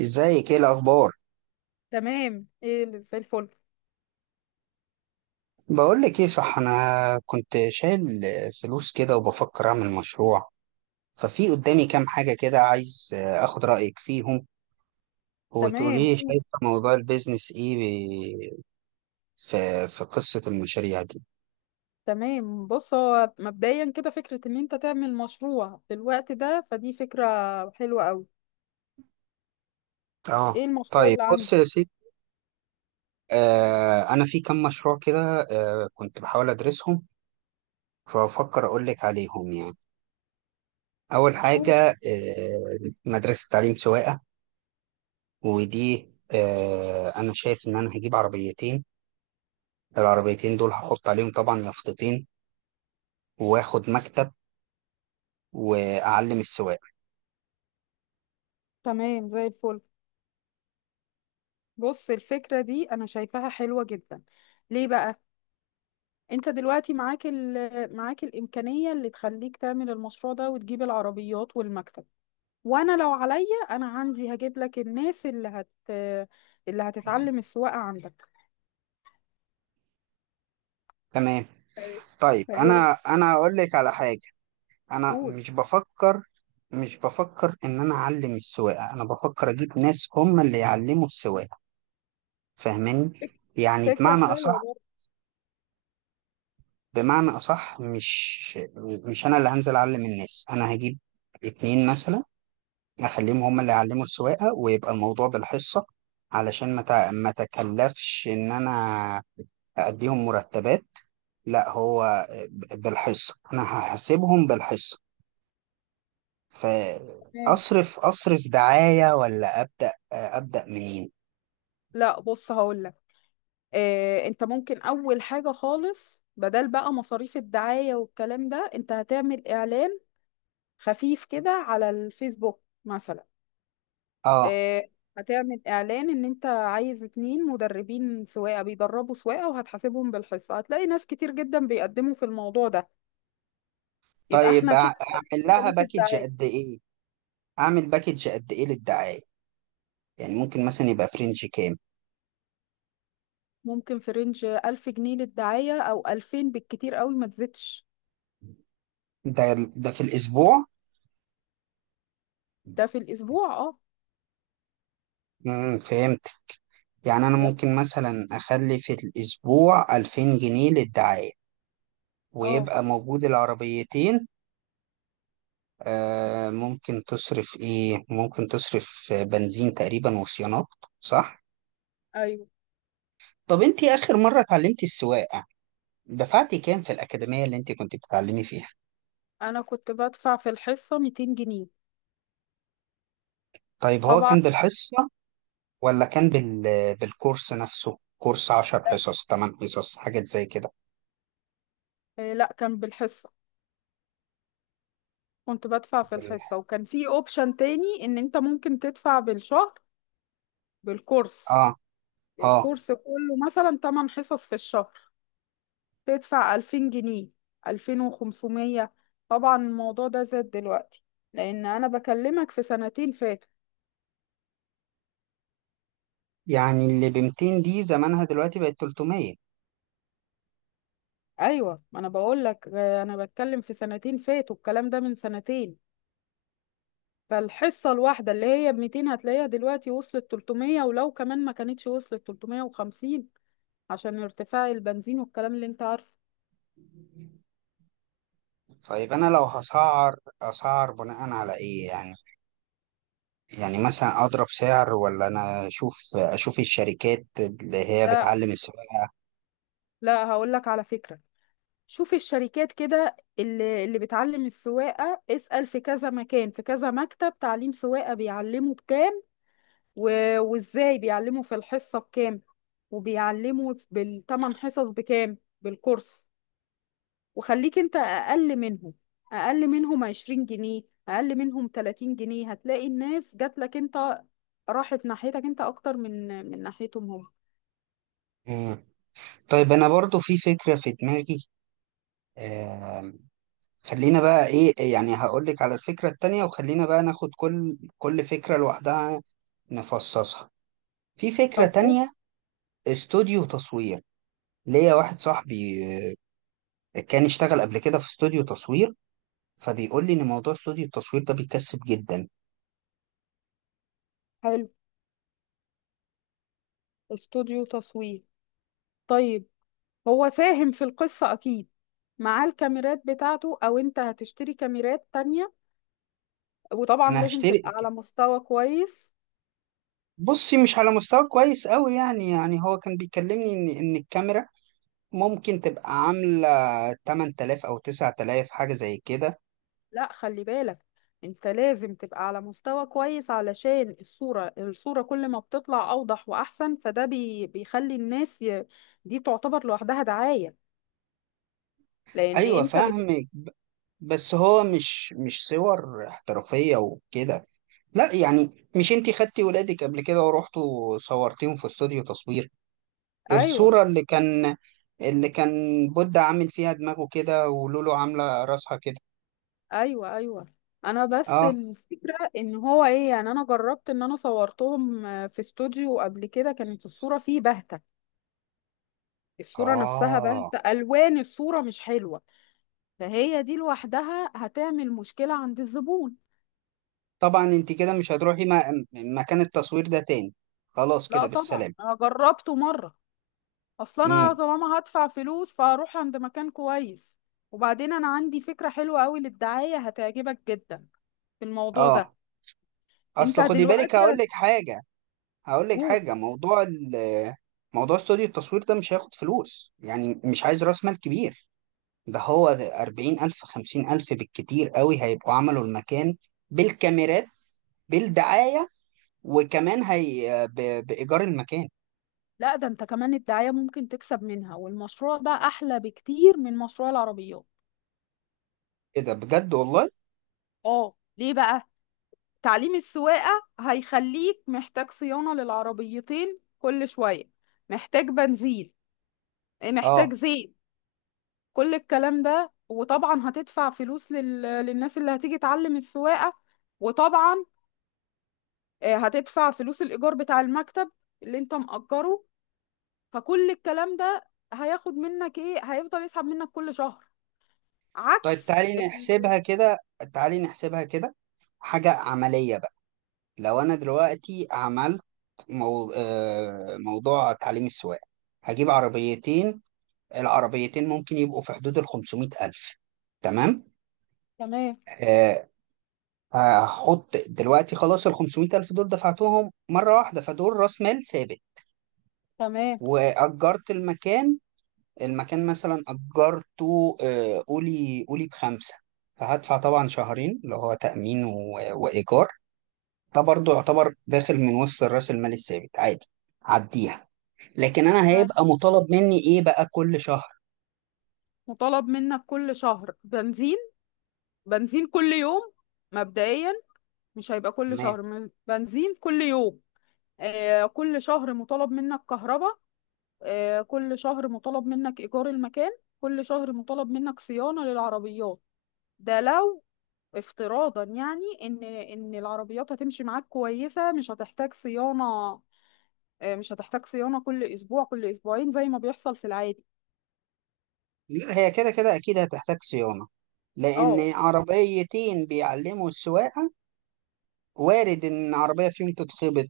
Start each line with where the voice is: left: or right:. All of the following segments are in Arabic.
right: ازيك؟ ايه الاخبار؟
left: تمام، ايه اللي زي الفل؟
right: بقول لك ايه، صح؟ انا كنت شايل فلوس كده وبفكر اعمل مشروع، ففي قدامي كام حاجه كده عايز اخد رايك فيهم وتقولي
left: تمام،
right: لي شايفه موضوع البيزنس ايه في قصه المشاريع دي.
left: تمام. بص، هو مبدئيا كده فكرة ان انت تعمل مشروع في الوقت ده، فدي فكرة حلوة قوي.
right: اه
left: ايه المشروع
right: طيب
left: اللي
right: بص
left: عندك؟
right: يا سيدي. انا في كام مشروع كده، كنت بحاول ادرسهم، فبفكر اقول لك عليهم يعني. اول
left: قول.
right: حاجه، آه مدرسه تعليم سواقه. ودي انا شايف ان انا هجيب عربيتين، العربيتين دول هحط عليهم طبعا مفطتين، واخد مكتب، واعلم السواق.
left: تمام، زي الفل. بص، الفكرة دي انا شايفاها حلوة جدا. ليه بقى؟ انت دلوقتي معاك الامكانية اللي تخليك تعمل المشروع ده وتجيب العربيات والمكتب. وانا لو عليا انا عندي هجيب لك الناس اللي هتتعلم السواقة عندك.
right: تمام.
left: طيب.
right: طيب
left: فايه
right: انا
left: رأيك؟
right: انا اقول لك على حاجه. انا
left: قول.
right: مش بفكر ان انا اعلم السواقه، انا بفكر اجيب ناس هم اللي يعلموا السواقه، فاهماني؟
left: فك-
right: يعني
left: فكرة
right: بمعنى
left: حلوة
right: اصح،
left: برضه.
right: مش، انا اللي هنزل اعلم الناس، انا هجيب اتنين مثلا، اخليهم هم اللي يعلموا السواقه، ويبقى الموضوع بالحصه، علشان ما تكلفش ان انا هأديهم مرتبات. لا هو بالحصة، أنا هحاسبهم بالحصة.
left: ماشي.
right: فأصرف دعاية، ولا أبدأ منين؟
left: لا، بص هقولك. انت ممكن اول حاجة خالص، بدل بقى مصاريف الدعاية والكلام ده، انت هتعمل اعلان خفيف كده على الفيسبوك مثلا.
right: آه
left: آه، هتعمل اعلان ان انت عايز اتنين مدربين سواقة بيدربوا سواقة وهتحاسبهم بالحصة، هتلاقي ناس كتير جدا بيقدموا في الموضوع ده. يبقى
right: طيب،
left: احنا كده شلنا
right: أعمل لها
left: تكاليف
right: باكج
left: الدعاية.
right: قد إيه؟ أعمل باكج قد إيه للدعاية؟ يعني ممكن مثلا يبقى فرنج كام؟
left: ممكن في رينج 1000 جنيه للدعاية او 2000 بالكتير قوي، ما تزيدش.
right: ده في الأسبوع؟
left: ده في الاسبوع، اه.
right: فهمت. يعني أنا
left: ده.
right: ممكن مثلا أخلي في الأسبوع 2000 جنيه للدعاية،
left: اه.
right: ويبقى موجود العربيتين. آه ممكن تصرف ايه، ممكن تصرف بنزين تقريبا وصيانات، صح؟
left: ايوه،
right: طب انت اخر مرة اتعلمتي السواقة دفعتي كام في الأكاديمية اللي انت كنت بتتعلمي فيها؟
left: انا كنت بدفع في الحصه 200 جنيه.
right: طيب هو
left: طبعا.
right: كان بالحصة ولا كان بالكورس نفسه؟ كورس عشر
left: لا.
right: حصص 8 حصص، حاجات زي كده.
left: لا، كان بالحصه. كنت بدفع في
right: بال-
left: الحصه، وكان في اوبشن تاني ان انت ممكن تدفع بالشهر. بالكورس.
right: اه اه.
left: الكورس كله مثلا 8 حصص في الشهر، تدفع 2000 جنيه، 2500. طبعا الموضوع ده زاد دلوقتي، لان انا بكلمك في سنتين فاتوا.
right: يعني اللي ب 200 دي زمانها دلوقتي بقت 300.
left: ايوه، ما انا بقول لك انا بتكلم في سنتين فاتوا، الكلام ده من سنتين. فالحصة الواحدة اللي هي ب 200 هتلاقيها دلوقتي وصلت 300، ولو كمان ما كانتش وصلت 350، عشان ارتفاع البنزين والكلام اللي انت عارفه.
right: طيب انا لو هسعر، اسعر بناء على ايه يعني؟ يعني مثلا اضرب سعر، ولا انا اشوف الشركات اللي هي
left: لا.
right: بتعلم السواقه؟
left: لا، هقول لك على فكرة. شوف الشركات كده اللي بتعلم السواقة، اسأل في كذا مكان، في كذا مكتب تعليم سواقة بيعلموا بكام، و... وازاي بيعلموا في الحصة بكام، وبيعلموا بالثمان حصص بكام بالكورس. وخليك انت اقل منهم، اقل منهم 20 جنيه، اقل منهم 30 جنيه، هتلاقي الناس جات لك انت، راحت ناحيتك انت اكتر من ناحيتهم هم.
right: مم. طيب انا برضو في فكره في دماغي. آم، خلينا بقى ايه يعني، هقول لك على الفكره التانية، وخلينا بقى ناخد كل فكره لوحدها، نفصصها. في فكره
left: طب
right: تانية: استوديو تصوير. ليا واحد صاحبي كان اشتغل قبل كده في استوديو تصوير، فبيقول لي ان موضوع استوديو التصوير ده بيكسب جدا.
left: حلو. استوديو تصوير. طيب. هو فاهم في القصة اكيد. معاه الكاميرات بتاعته او انت هتشتري كاميرات تانية؟ وطبعا
right: انا
left: لازم تبقى
right: هشترك.
left: على مستوى كويس.
right: بصي، مش على مستوى كويس قوي يعني، يعني هو كان بيكلمني ان الكاميرا ممكن تبقى عامله 8000 او 9000، حاجه زي كده.
left: لا، خلي بالك، انت لازم تبقى على مستوى كويس علشان الصورة كل ما بتطلع اوضح واحسن فده بيخلي الناس دي تعتبر لوحدها دعاية. لان
right: ايوه
left: انت
right: فاهمك، بس هو مش صور احترافيه وكده. لا يعني، مش انتي خدتي ولادك قبل كده ورحتوا صورتيهم في استوديو تصوير؟
left: ايوه،
right: الصوره اللي كان بودة عامل فيها دماغه كده، ولولو عامله راسها كده.
left: ايوه، ايوه. انا بس
right: اه.
left: الفكرة ان هو ايه يعني، انا جربت ان انا صورتهم في استوديو قبل كده، كانت الصورة فيه باهتة. الصورة نفسها
right: اه
left: باهتة، الوان الصورة مش حلوة، فهي دي لوحدها هتعمل مشكلة عند الزبون.
right: طبعا، انت كده مش هتروحي مكان التصوير ده تاني، خلاص كده
left: لا طبعا،
right: بالسلامة.
left: انا جربته مرة. اصل انا
right: امم
left: طالما هدفع فلوس فهروح عند مكان كويس. وبعدين انا عندي فكرة حلوة قوي للدعاية هتعجبك جدا في الموضوع ده.
right: اه.
left: انت
right: اصل خدي بالك
left: دلوقتي.
right: هقول لك حاجة،
left: هتقول.
right: موضوع موضوع استوديو التصوير ده مش هياخد فلوس، يعني مش عايز راس مال كبير. ده هو 40 ألف، 50 ألف بالكتير قوي، هيبقوا عملوا المكان، بالكاميرات، بالدعاية، وكمان هي بإيجار المكان.
left: لا ده انت كمان الدعاية ممكن تكسب منها، والمشروع ده احلى بكتير من مشروع العربيات.
right: ايه ده بجد؟ والله!
left: اه، ليه بقى؟ تعليم السواقة هيخليك محتاج صيانة للعربيتين كل شوية، محتاج بنزين، محتاج
right: اه.
left: زيت، كل الكلام ده. وطبعا هتدفع فلوس للناس اللي هتيجي تعلم السواقة. وطبعا هتدفع فلوس الإيجار بتاع المكتب اللي انت مأجره. فكل الكلام ده هياخد منك ايه، هيفضل يسحب منك كل شهر.
right: طيب
left: عكس ال...
right: تعالي نحسبها كده، حاجة عملية. لو انا دلوقتي عملت، موضوع تعليم السواقه، هجيب عربيتين. العربيتين ممكن يبقوا في حدود ال 500 الف، تمام.
left: تمام،
right: آه، هحط دلوقتي خلاص، ال 500 الف دول دفعتهم مره واحده، فدول راس مال ثابت.
left: تمام.
right: واجرت المكان، المكان مثلا اجرته، قولي قولي بخمسه. فهدفع طبعا شهرين، اللي هو تامين وايجار. ده برضه يعتبر داخل من وسط راس المال الثابت، عادي، عديها. لكن انا
left: أيوة.
right: هيبقى مطالب مني ايه بقى كل شهر؟
left: مطالب منك كل شهر بنزين، بنزين كل يوم مبدئيا، مش هيبقى كل
right: تمام.
left: شهر، بنزين كل يوم. كل شهر مطالب منك كهرباء، كل شهر مطالب منك إيجار المكان، كل شهر مطالب منك صيانة للعربيات. ده لو افتراضا، يعني إن العربيات هتمشي معاك كويسة مش هتحتاج صيانة. مش هتحتاج صيانة كل أسبوع، كل أسبوعين زي ما بيحصل في العادي.
right: لا هي كده كده اكيد هتحتاج صيانة،
left: اه،
right: لان عربيتين بيعلموا السواقة، وارد ان عربية فيهم تتخبط،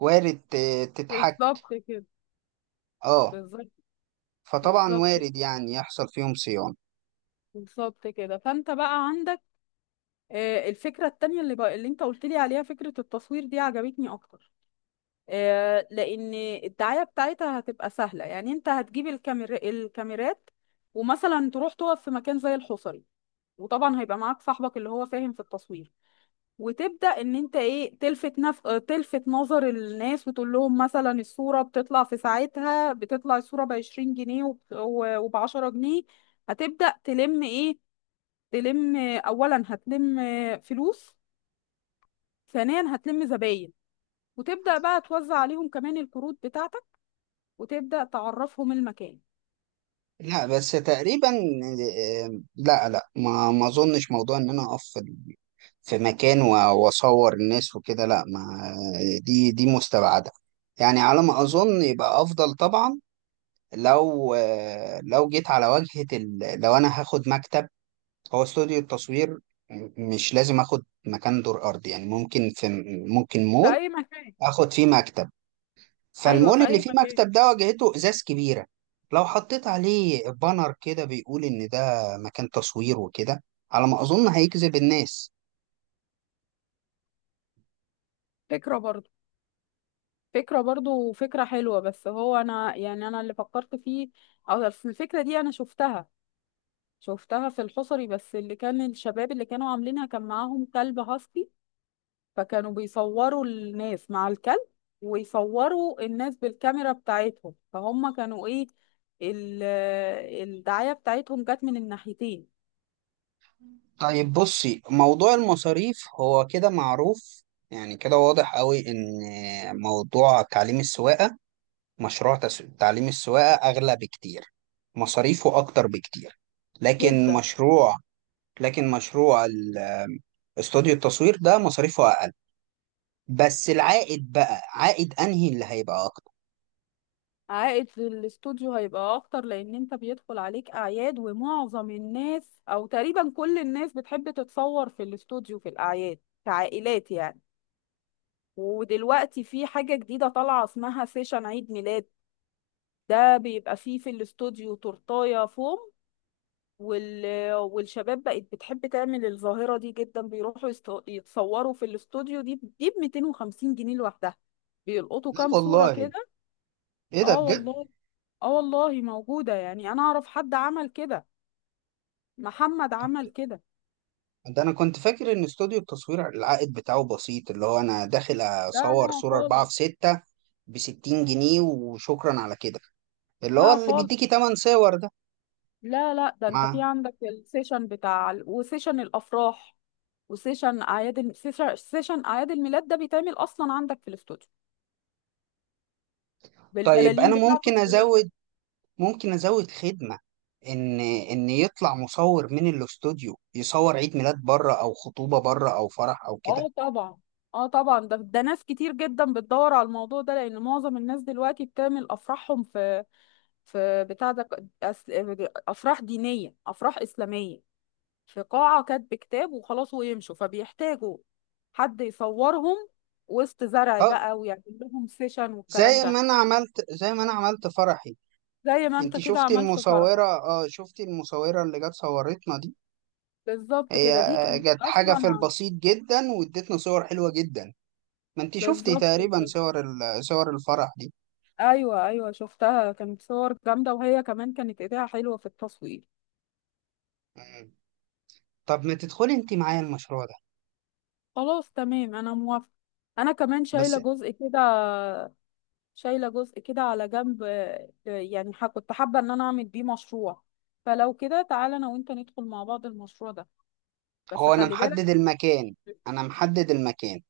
right: وارد تتحك.
left: بالظبط كده.
right: اه.
left: بالظبط.
right: فطبعا
left: بالظبط
right: وارد
left: كده.
right: يعني يحصل فيهم صيانة.
left: بالظبط كده، فانت بقى عندك الفكره التانية، اللي بقى اللي انت قلت لي عليها، فكره التصوير، دي عجبتني اكتر. لان الدعايه بتاعتها هتبقى سهله، يعني انت هتجيب الكاميرات، ومثلا تروح تقف في مكان زي الحصري، وطبعا هيبقى معاك صاحبك اللي هو فاهم في التصوير، وتبدا ان انت ايه، تلفت نف... آه، تلفت نظر الناس، وتقول لهم مثلا الصوره بتطلع في ساعتها، بتطلع الصوره ب 20 جنيه وب 10 جنيه. هتبدا تلم ايه؟ تلم اولا هتلم فلوس، ثانيا هتلم زباين، وتبدا بقى توزع عليهم كمان الكروت بتاعتك، وتبدأ تعرفهم المكان.
right: لا بس تقريبا، لا لا، ما اظنش موضوع ان انا اقف في مكان واصور الناس وكده، لا ما، دي مستبعدة. يعني على ما اظن يبقى افضل طبعا لو، لو جيت على واجهة ال... لو أنا هاخد مكتب. هو استوديو التصوير مش لازم آخد مكان دور أرضي، يعني ممكن في، ممكن
left: في
right: مول
left: اي مكان.
right: آخد فيه مكتب.
left: ايوه،
right: فالمول
left: في
right: اللي
left: اي
right: فيه
left: مكان.
right: مكتب ده واجهته إزاز كبيرة، لو حطيت عليه بانر كده بيقول إن ده مكان تصوير وكده، على ما أظن هيجذب الناس.
left: فكره برضو. فكره برضو، فكره حلوه، بس هو انا، يعني انا اللي فكرت فيه، او أصل الفكره دي انا شفتها، شفتها في الحصري، بس اللي كان الشباب اللي كانوا عاملينها كان معاهم كلب هاسكي، فكانوا بيصوروا الناس مع الكلب، ويصوروا الناس بالكاميرا بتاعتهم، فهم كانوا ايه، ال- الدعايه بتاعتهم جت من الناحيتين.
right: طيب بصي، موضوع المصاريف هو كده معروف، يعني كده واضح قوي إن موضوع تعليم السواقة، مشروع تعليم السواقة أغلى بكتير، مصاريفه أكتر بكتير. لكن
left: جدا.
right: مشروع، لكن مشروع ال- استوديو التصوير ده مصاريفه أقل. بس العائد بقى، عائد أنهي اللي هيبقى أكتر؟
left: عائد للاستوديو هيبقى اكتر، لان انت بيدخل عليك اعياد، ومعظم الناس او تقريبا كل الناس بتحب تتصور في الاستوديو في الاعياد، كعائلات يعني. ودلوقتي في حاجة جديدة طالعة اسمها سيشن عيد ميلاد، ده بيبقى فيه في الاستوديو تورتاية فوم، والشباب بقت بتحب تعمل الظاهرة دي جدا، بيروحوا يتصوروا في الاستوديو، دي ب 250 جنيه لوحدها، بيلقطوا
right: لا
left: كام صورة
right: والله،
left: كده.
right: إيه ده
left: اه
right: بجد؟
left: والله. اه والله موجودة، يعني انا اعرف حد عمل كده، محمد
right: طب
left: عمل كده.
right: ده أنا كنت فاكر إن استوديو التصوير العائد بتاعه بسيط، اللي هو أنا داخل
left: لا
right: أصور
left: لا
right: صورة أربعة
left: خالص.
right: في ستة ب 60 جنيه وشكرا على كده، اللي هو
left: لا
right: اللي
left: خالص.
right: بيديكي 8 صور ده.
left: لا لا، ده انت
right: مع.
left: في عندك السيشن بتاع وسيشن الافراح، وسيشن اعياد سيشن اعياد الميلاد، ده بيتعمل اصلا عندك في الاستوديو
right: طيب
left: بالبلالين
right: أنا
left: بتاعته
right: ممكن
left: بكل حاجة.
right: أزود، ممكن ازود خدمه، ان يطلع مصور من الاستوديو يصور عيد ميلاد بره، او خطوبه بره، او فرح، او كده.
left: اه طبعا. اه طبعا، ده ناس كتير جدا بتدور على الموضوع ده، لان معظم الناس دلوقتي بتعمل افراحهم في، في بتاع ده، افراح دينية، افراح اسلامية، في قاعة كاتب كتاب وخلاص ويمشوا، فبيحتاجوا حد يصورهم وسط زرع
right: اه.
left: بقى، ويعمل لهم سيشن والكلام ده.
right: زي ما انا عملت فرحي.
left: زي ما انت
right: انت
left: كده
right: شفتي
left: عملت
right: المصوره؟
left: فرحة،
right: اه، شفتي المصوره اللي جت صورتنا دي.
left: بالظبط
right: هي
left: كده. دي كانت
right: جت حاجه
left: اصلا
right: في
left: ع-
right: البسيط جدا، وادتنا صور حلوه جدا. ما انت شفتي
left: بالظبط
right: تقريبا
left: كده.
right: صور الفرح دي.
left: ايوه، ايوه، شفتها، كانت صور جامدة، وهي كمان كانت ايديها حلوة في التصوير.
right: مم. طب ما تدخلي انت معايا المشروع ده.
left: خلاص تمام، انا موافقة. انا كمان
right: بس
left: شايلة جزء كده. شايلة جزء كده على جنب، يعني كنت حابة ان انا اعمل بيه مشروع، فلو كده تعالى انا وانت ندخل مع بعض المشروع ده، بس
right: هو انا
left: خلي
right: محدد
left: بالك.
right: المكان، انا محدد المكان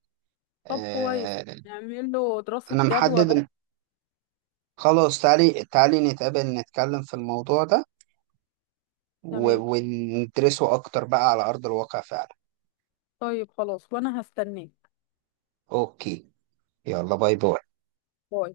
left: طب كويس،
right: آه،
left: نعمل له دراسة
right: انا محدد
left: جدوى بقى.
right: خلاص، تعالي نتقابل، نتكلم في الموضوع ده،
left: تمام.
right: وندرسه اكتر بقى على ارض الواقع فعلا.
left: طيب خلاص، وانا هستناك.
right: اوكي، يلا باي باي.
left: باي.